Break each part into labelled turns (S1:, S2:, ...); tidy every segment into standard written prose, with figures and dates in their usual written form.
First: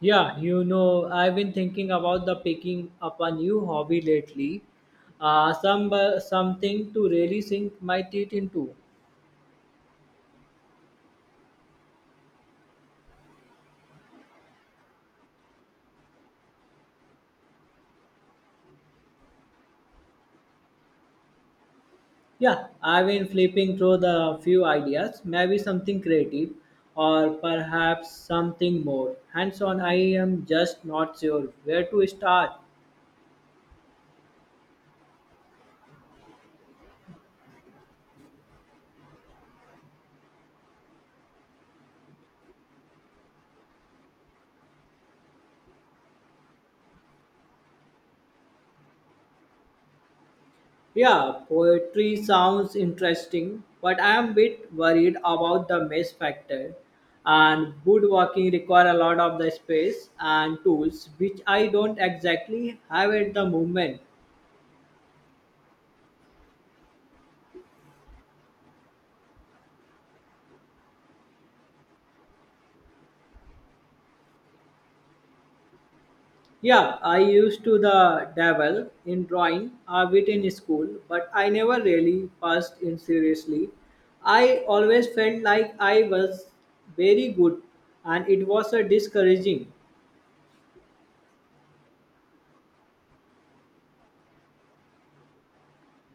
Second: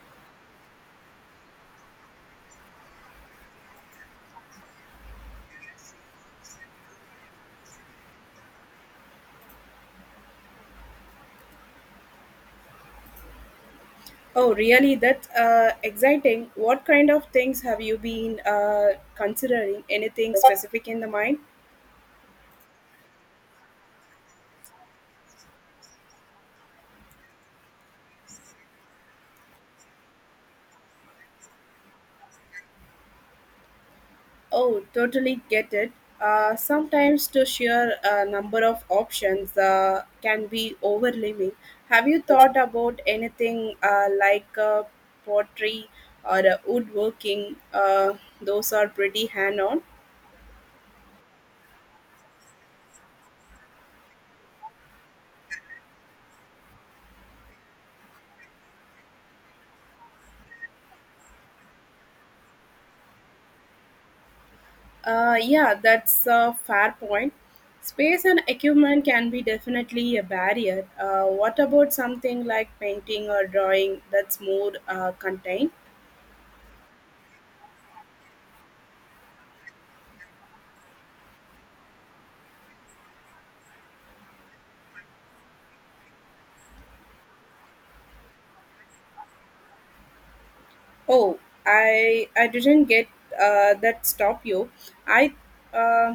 S1: Yeah, you know, I've been thinking about the picking up a new hobby lately. Something to really sink my teeth into.
S2: Oh, really? That's exciting. What kind of things have you been considering? Anything specific in the mind?
S1: Yeah, I've been flipping through the few ideas. Maybe something creative, or perhaps something more hands-on. I am just not sure where to start.
S2: Oh, totally get it. Sometimes to share a number of options can be overwhelming. Have you thought about anything like pottery or woodworking? Those are pretty hand on.
S1: Yeah, poetry sounds interesting, but I am a bit worried about the mess factor. And woodworking require a lot of the space and tools, which I don't exactly have at the moment.
S2: Yeah, that's a fair point. Space and equipment can be definitely a barrier. What about something like painting or drawing that's more contained?
S1: Yeah, I used to the dabble in drawing a bit in school, but I never really passed in seriously. I always felt like I was very good, and it was a discouraging.
S2: Oh, I didn't get that stop you. I uh,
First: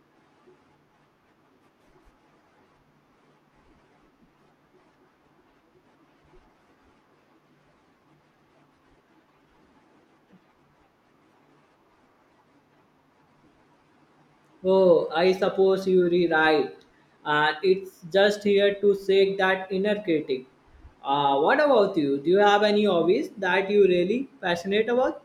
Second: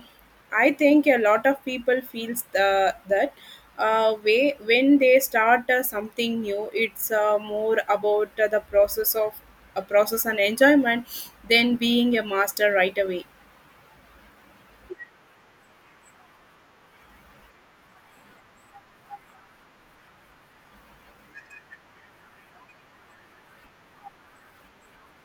S2: I think a lot of people feels that way when they start something new. It's more about the process of a process and enjoyment than being a master right away.
S1: Oh, I suppose you are right. And it's just here to shake that inner critic. What about you? Do you have any hobbies that you really passionate about?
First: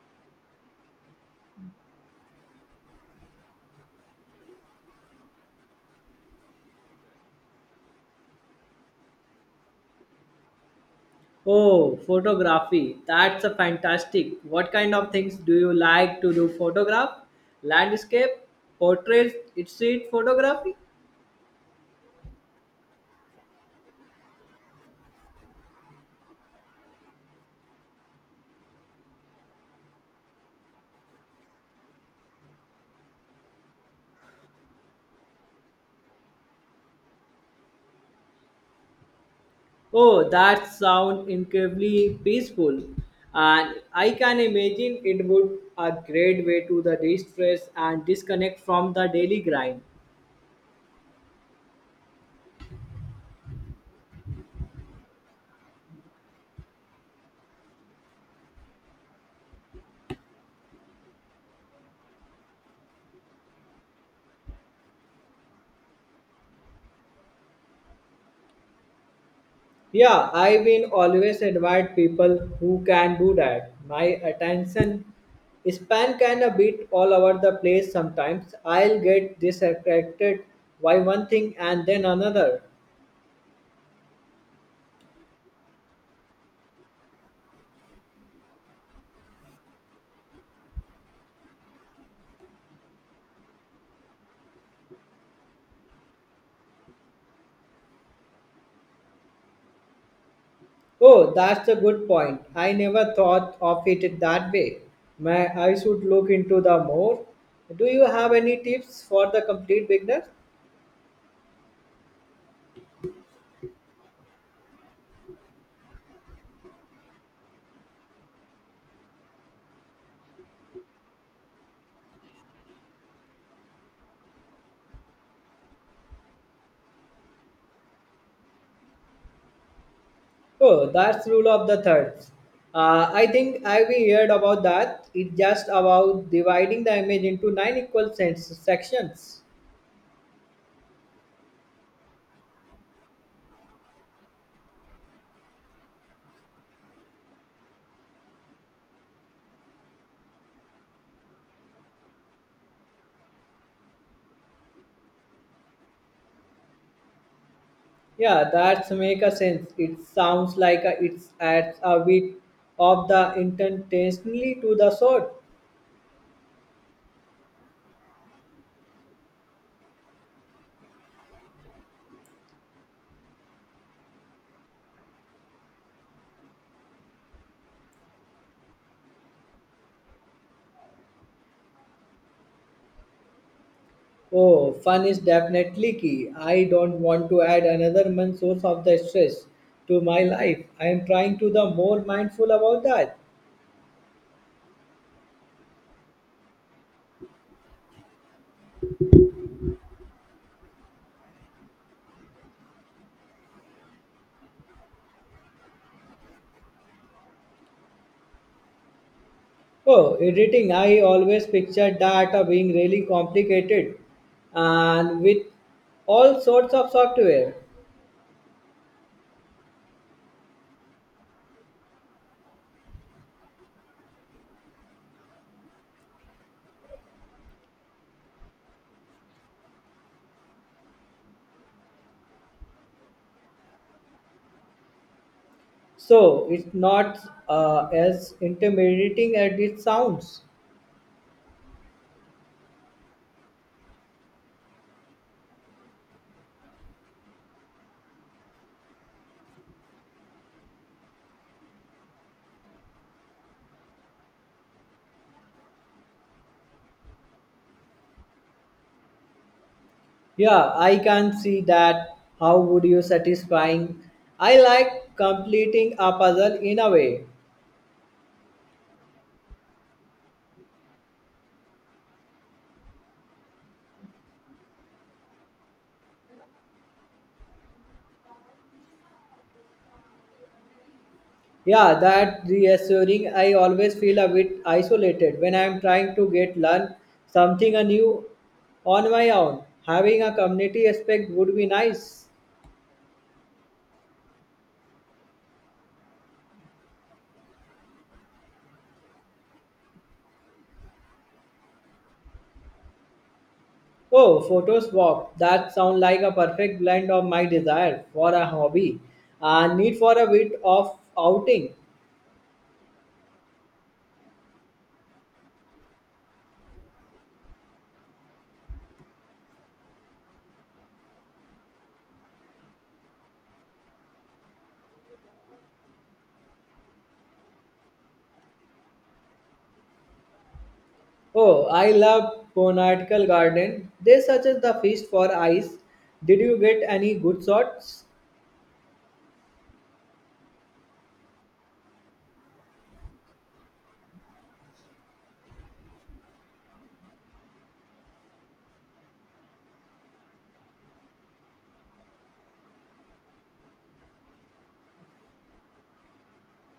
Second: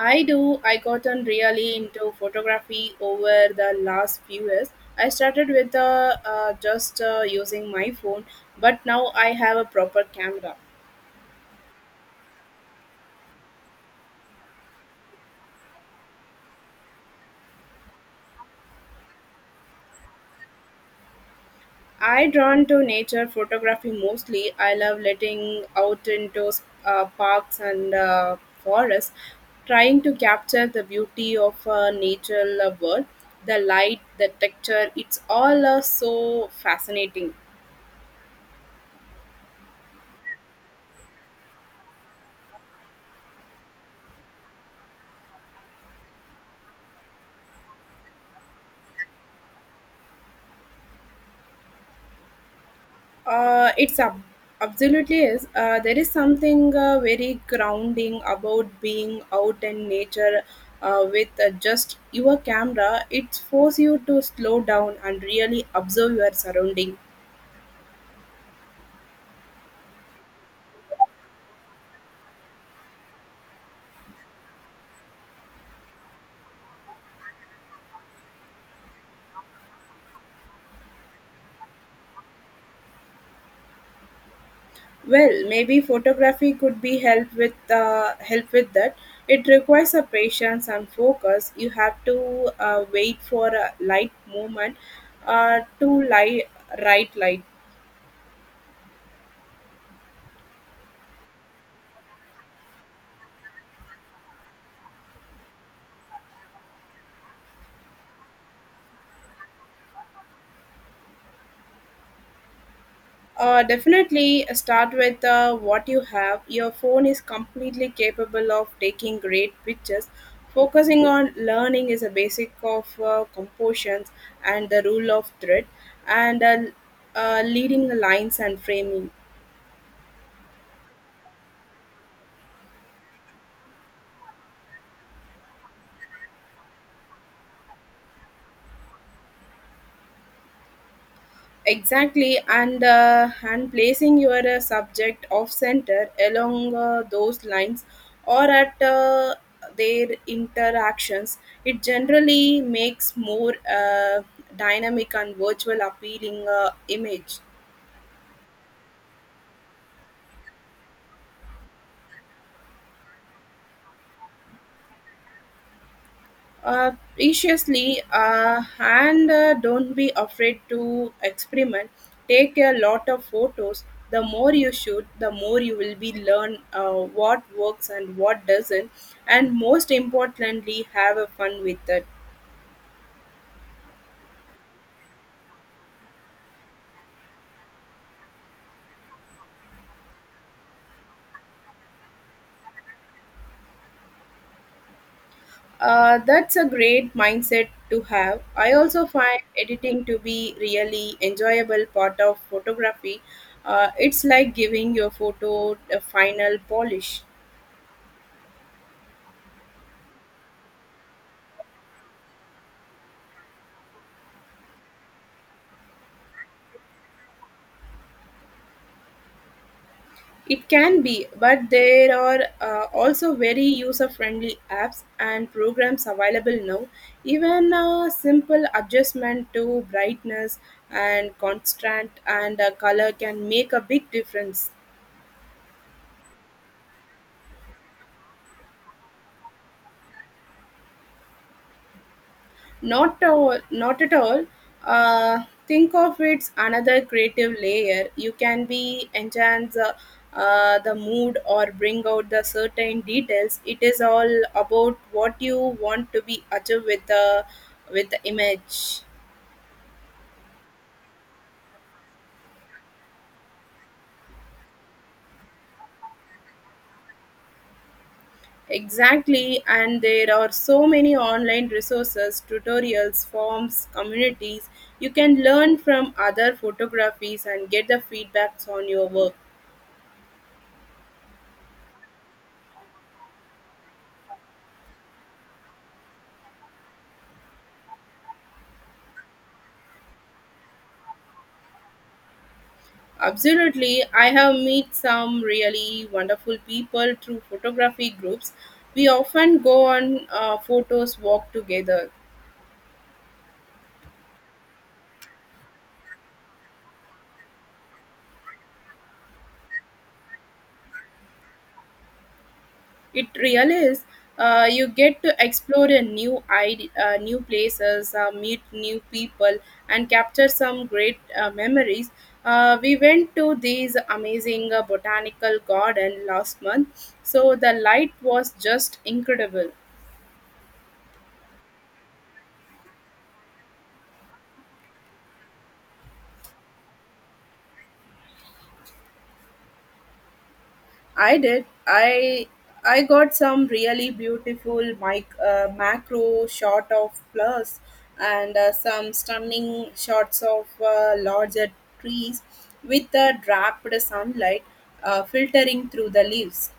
S2: I do. I gotten really into photography over the last few years. I started with just using my phone, but now I have a proper camera.
S1: Oh, photography. That's a fantastic. What kind of things do you like to do? Photograph, landscape, portraits, street photography.
S2: I drawn to nature photography mostly. I love letting out into parks and forests, trying to capture the beauty of natural world, the light, the texture. It's all so fascinating.
S1: Oh, that sounds incredibly peaceful. And I can imagine it would a great way to the distress and disconnect from the daily grind.
S2: Uh, it's ab- absolutely is. There is something very grounding about being out in nature with just your camera. It forces you to slow down and really observe your surrounding.
S1: Yeah, I've been always admired people who can do that. My attention span can a bit all over the place sometimes. I'll get distracted by one thing and then another.
S2: Well, maybe photography could be help with that. It requires a patience and focus. You have to wait for a light movement to light right light.
S1: Oh, that's a good point. I never thought of it that way. May I should look into the more. Do you have any tips for the complete beginner?
S2: Definitely start with what you have. Your phone is completely capable of taking great pictures. Focusing on learning is a basic of compositions and the rule of thread and leading lines and framing.
S1: Oh, that's rule of the thirds. I think I've heard about that. It's just about dividing the image into nine equal sense sections.
S2: Exactly, and placing your subject off center along those lines or at their interactions, it generally makes more dynamic and virtual appealing image.
S1: Yeah, that's make a sense. It sounds like a, it's adds a bit of the intensely to the sword.
S2: Preciously and don't be afraid to experiment, take a lot of photos. The more you shoot, the more you will be learn what works and what doesn't, and most importantly have a fun with it.
S1: Oh, fun is definitely key. I don't want to add another month source of the stress to my life. I am trying to the more mindful about that.
S2: That's a great mindset to have. I also find editing to be really enjoyable part of photography. It's like giving your photo a final polish.
S1: Oh, editing. I always pictured data being really complicated and with all sorts of software.
S2: It can be, but there are also very user friendly apps and programs available now. Even a simple adjustment to brightness and constant and color can make a big difference.
S1: So it's not as intimidating as it sounds.
S2: Not all, not at all. Think of it's another creative layer. You can be enhance the mood or bring out the certain details. It is all about what you want to be achieved with the image.
S1: Yeah, I can see that. How would you satisfying? I like completing a puzzle in a way.
S2: Exactly, and there are so many online resources, tutorials, forms, communities. You can learn from other photographies and get the feedbacks on your work.
S1: Yeah, that reassuring. I always feel a bit isolated when I'm trying to get learn something anew on my own. Having a community aspect would be nice.
S2: Absolutely. I have met some really wonderful people through photography groups. We often go on photos walk together.
S1: Oh, photo swap. That sounds like a perfect blend of my desire for a hobby and need for a bit of outing.
S2: It really is. You get to explore new places, meet new people, and capture some great memories. We went to this amazing botanical garden last month, so the light was just incredible.
S1: Oh, I love botanical garden. They suggest the feast for eyes. Did you get any good shots?
S2: I did. I got some really beautiful macro shot of plus and some stunning shots of larger trees with the draped sunlight filtering through the leaves.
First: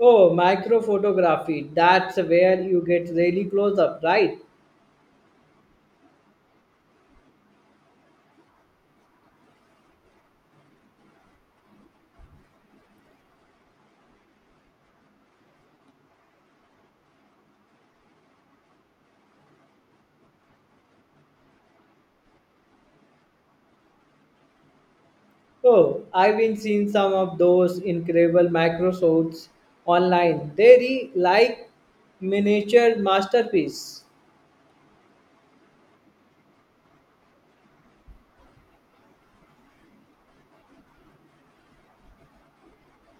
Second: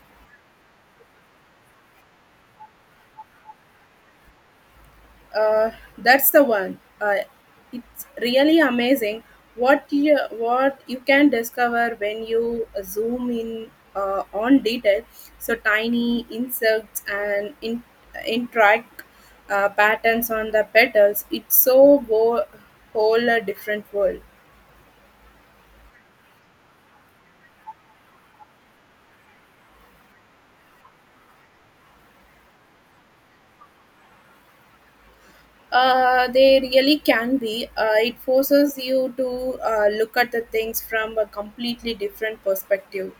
S1: Oh, microphotography. That's where you get really close up, right?
S2: Uh, that's the one. It's really amazing what you can discover when you zoom in on detail. So tiny insects and interact patterns on the petals. It's whole a different world.
S1: Oh, I've been seeing some of those incredible microsodes online. Like miniature masterpiece.
S2: They really can be. It forces you to look at the things from a completely different perspective.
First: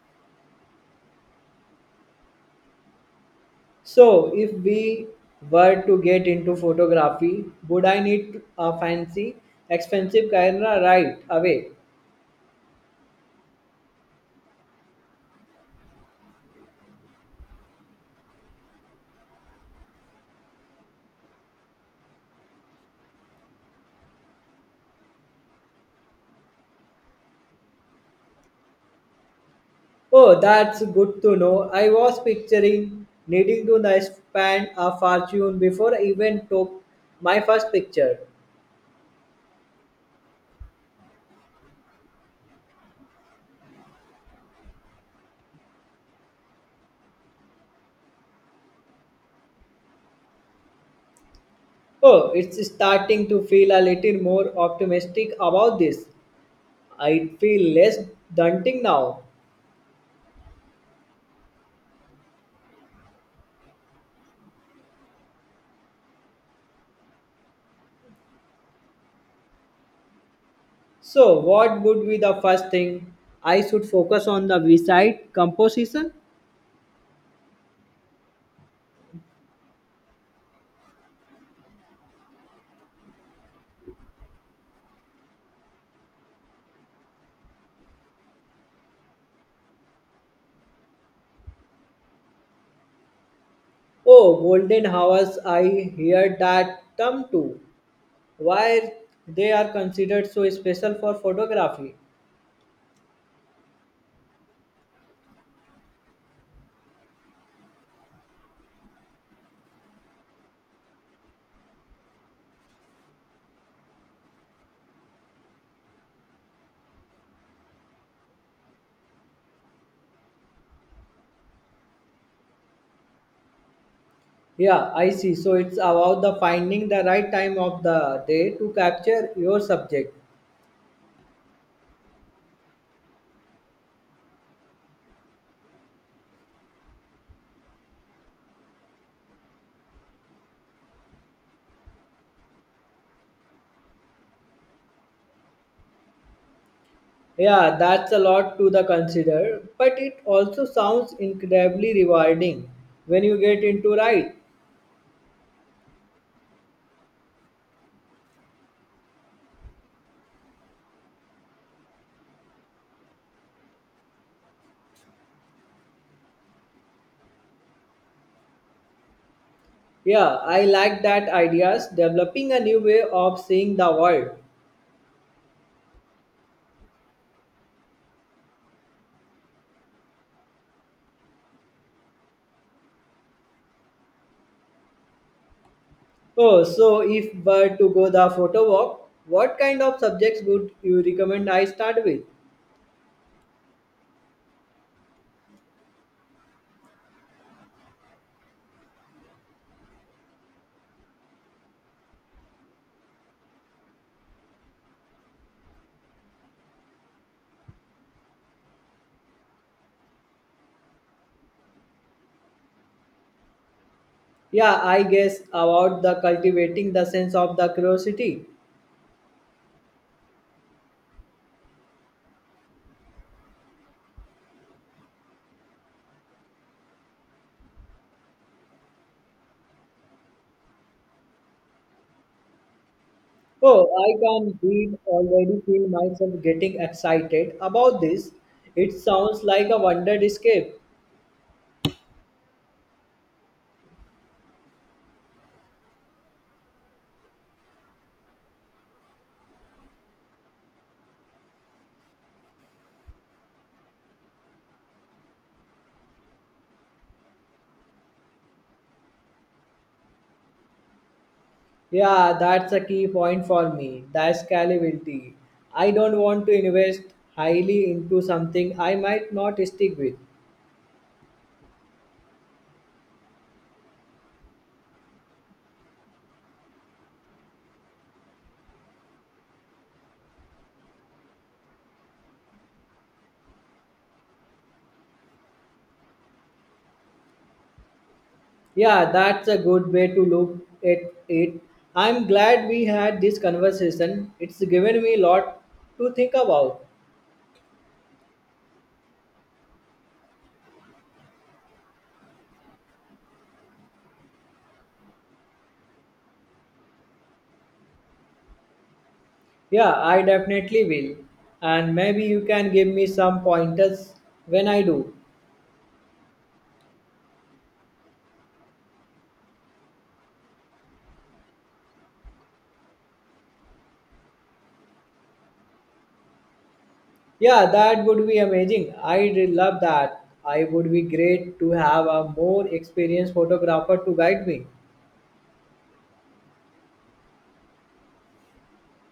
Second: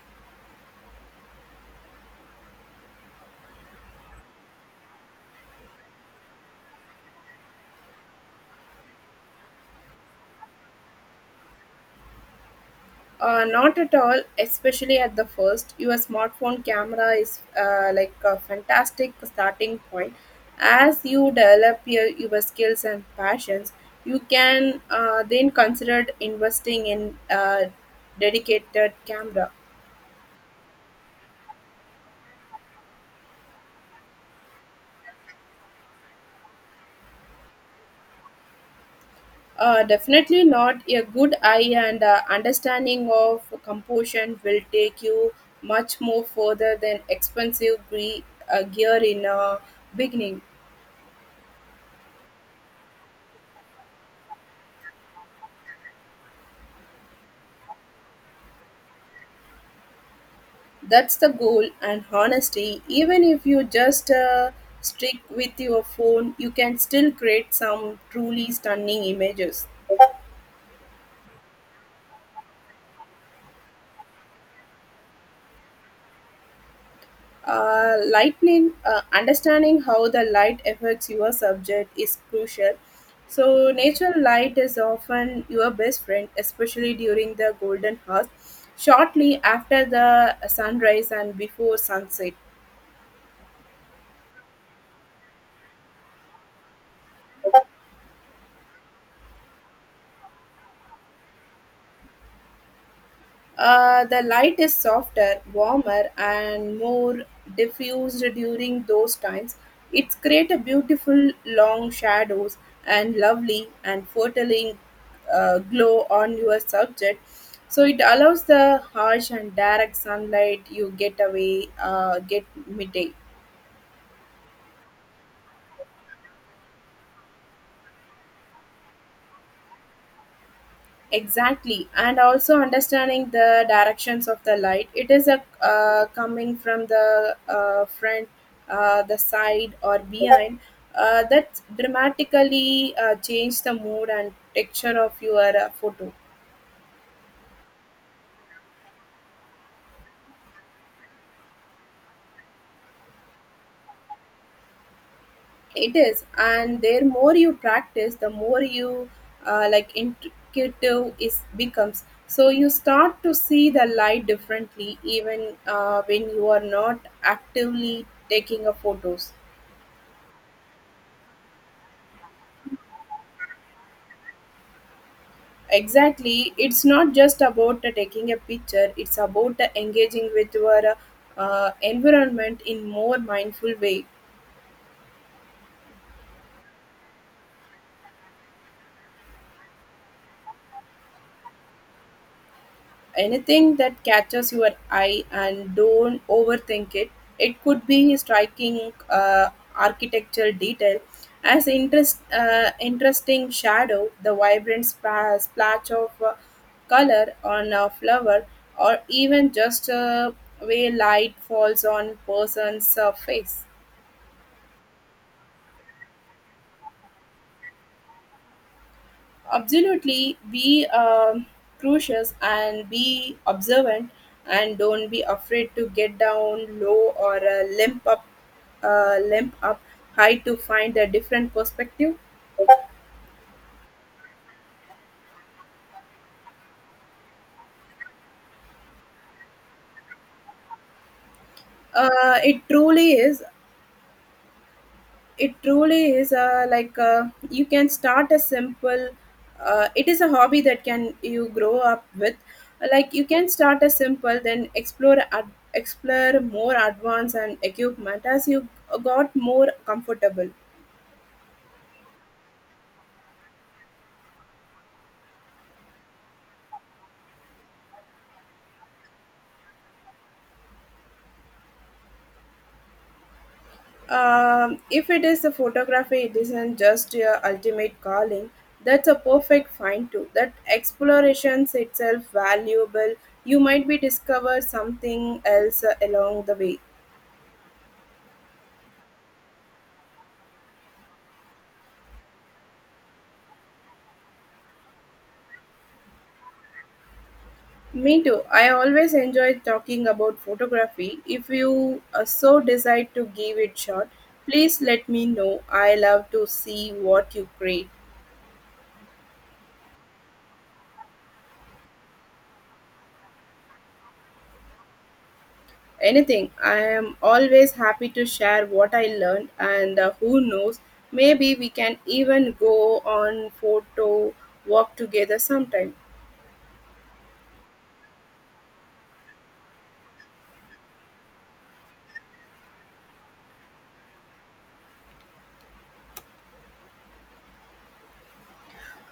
S1: So, if we were to get into photography, would I need a fancy, expensive camera right away?
S2: Not at all, especially at the first. Your smartphone camera is like a fantastic starting point. As you develop your skills and passions, you can then consider investing in a dedicated camera.
S1: Oh, that's good to know. I was picturing needing to nice, spend a fortune before I even took my first picture.
S2: Definitely not. A good eye and understanding of composition will take you much more further than expensive gear in a beginning.
S1: Oh, it's starting to feel a little more optimistic about this. I feel less daunting now.
S2: That's the goal, and honestly, even if you just stick with your phone, you can still create some truly stunning images.
S1: So, what would be the first thing? I should focus on the beside composition.
S2: Lightning, understanding how the light affects your subject is crucial. So, natural light is often your best friend, especially during the golden hours, shortly after the sunrise and before sunset.
S1: Oh, golden hours, I hear that term too. Why they are considered so special for photography?
S2: The light is softer, warmer, and more diffused during those times. It's create a beautiful long shadows and lovely and foretelling glow on your subject. So it allows the harsh and direct sunlight you get away, get midday.
S1: Yeah, I see. So, it's about the finding the right time of the day to capture your subject.
S2: Exactly, and also understanding the directions of the light. It is a coming from the front, the side, or behind. That dramatically change the mood and texture of your photo.
S1: Yeah, that's a lot to the consider, but it also sounds incredibly rewarding when you get into right.
S2: It is, and the more you practice, the more you like intuitive is becomes. So you start to see the light differently, even when you are not actively taking a photos.
S1: Yeah, I like that ideas developing a new way of seeing the world.
S2: Exactly. It's not just about taking a picture, it's about engaging with your environment in more mindful way.
S1: Oh, so if were to go the photo walk, what kind of subjects would you recommend I start with?
S2: Anything that catches your eye, and don't overthink it. It could be a striking architectural detail, as interesting shadow, the vibrant splash of color on a flower, or even just way light falls on person's face.
S1: Yeah, I guess about the cultivating the sense of the curiosity.
S2: Absolutely, be cautious and be observant, and don't be afraid to get down low or limp up high to find a different perspective.
S1: Oh, I can read already feel myself getting excited about this. It sounds like a wonder escape.
S2: It truly is, it truly is you can start a simple, it is a hobby that can you grow up with, like you can start a simple then explore more advanced and equipment as you got more comfortable.
S1: Yeah, that's a key point for me. The scalability. I don't want to invest highly into something I might not stick with.
S2: If it is the photography it isn't just your ultimate calling, that's a perfect find too. That explorations itself valuable, you might be discover something else along the way.
S1: Yeah, that's a good way to look at it. I'm glad we had this conversation. It's given me a lot to think about.
S2: Me too. I always enjoy talking about photography. If you so decide to give it shot, please let me know. I love to see what you create.
S1: Yeah, I definitely will. And maybe you can give me some pointers when I do.
S2: Anything. I am always happy to share what I learned, and who knows, maybe we can even go on photo walk together sometime.
S1: Yeah, that would be amazing. I'd love that. I would be great to have a more experienced photographer to guide me.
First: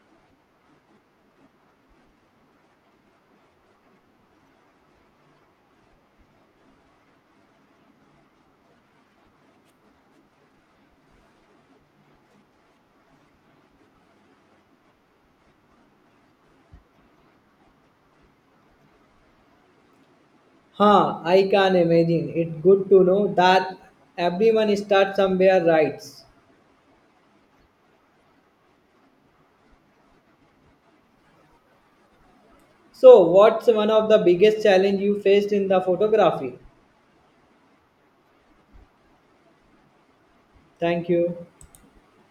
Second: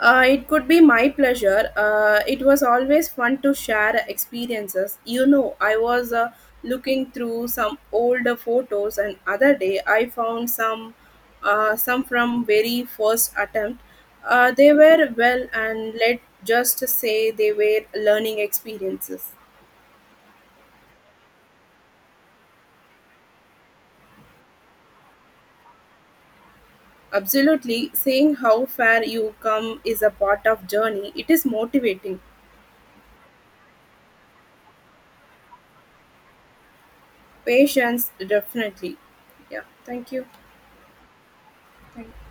S2: It could be my pleasure. It was always fun to share experiences. You know, I was looking through some older photos, and other day I found some from very first attempt. They were well, and let just say they were learning experiences.
S1: Huh, I can imagine. It's good to know that everyone starts somewhere right.
S2: Absolutely, seeing how far you come is a part of journey. It is motivating.
S1: So, what's one of the biggest challenge you faced in the photography?
S2: Patience, definitely. Yeah. Thank you.
S1: Thank you.
S2: Thank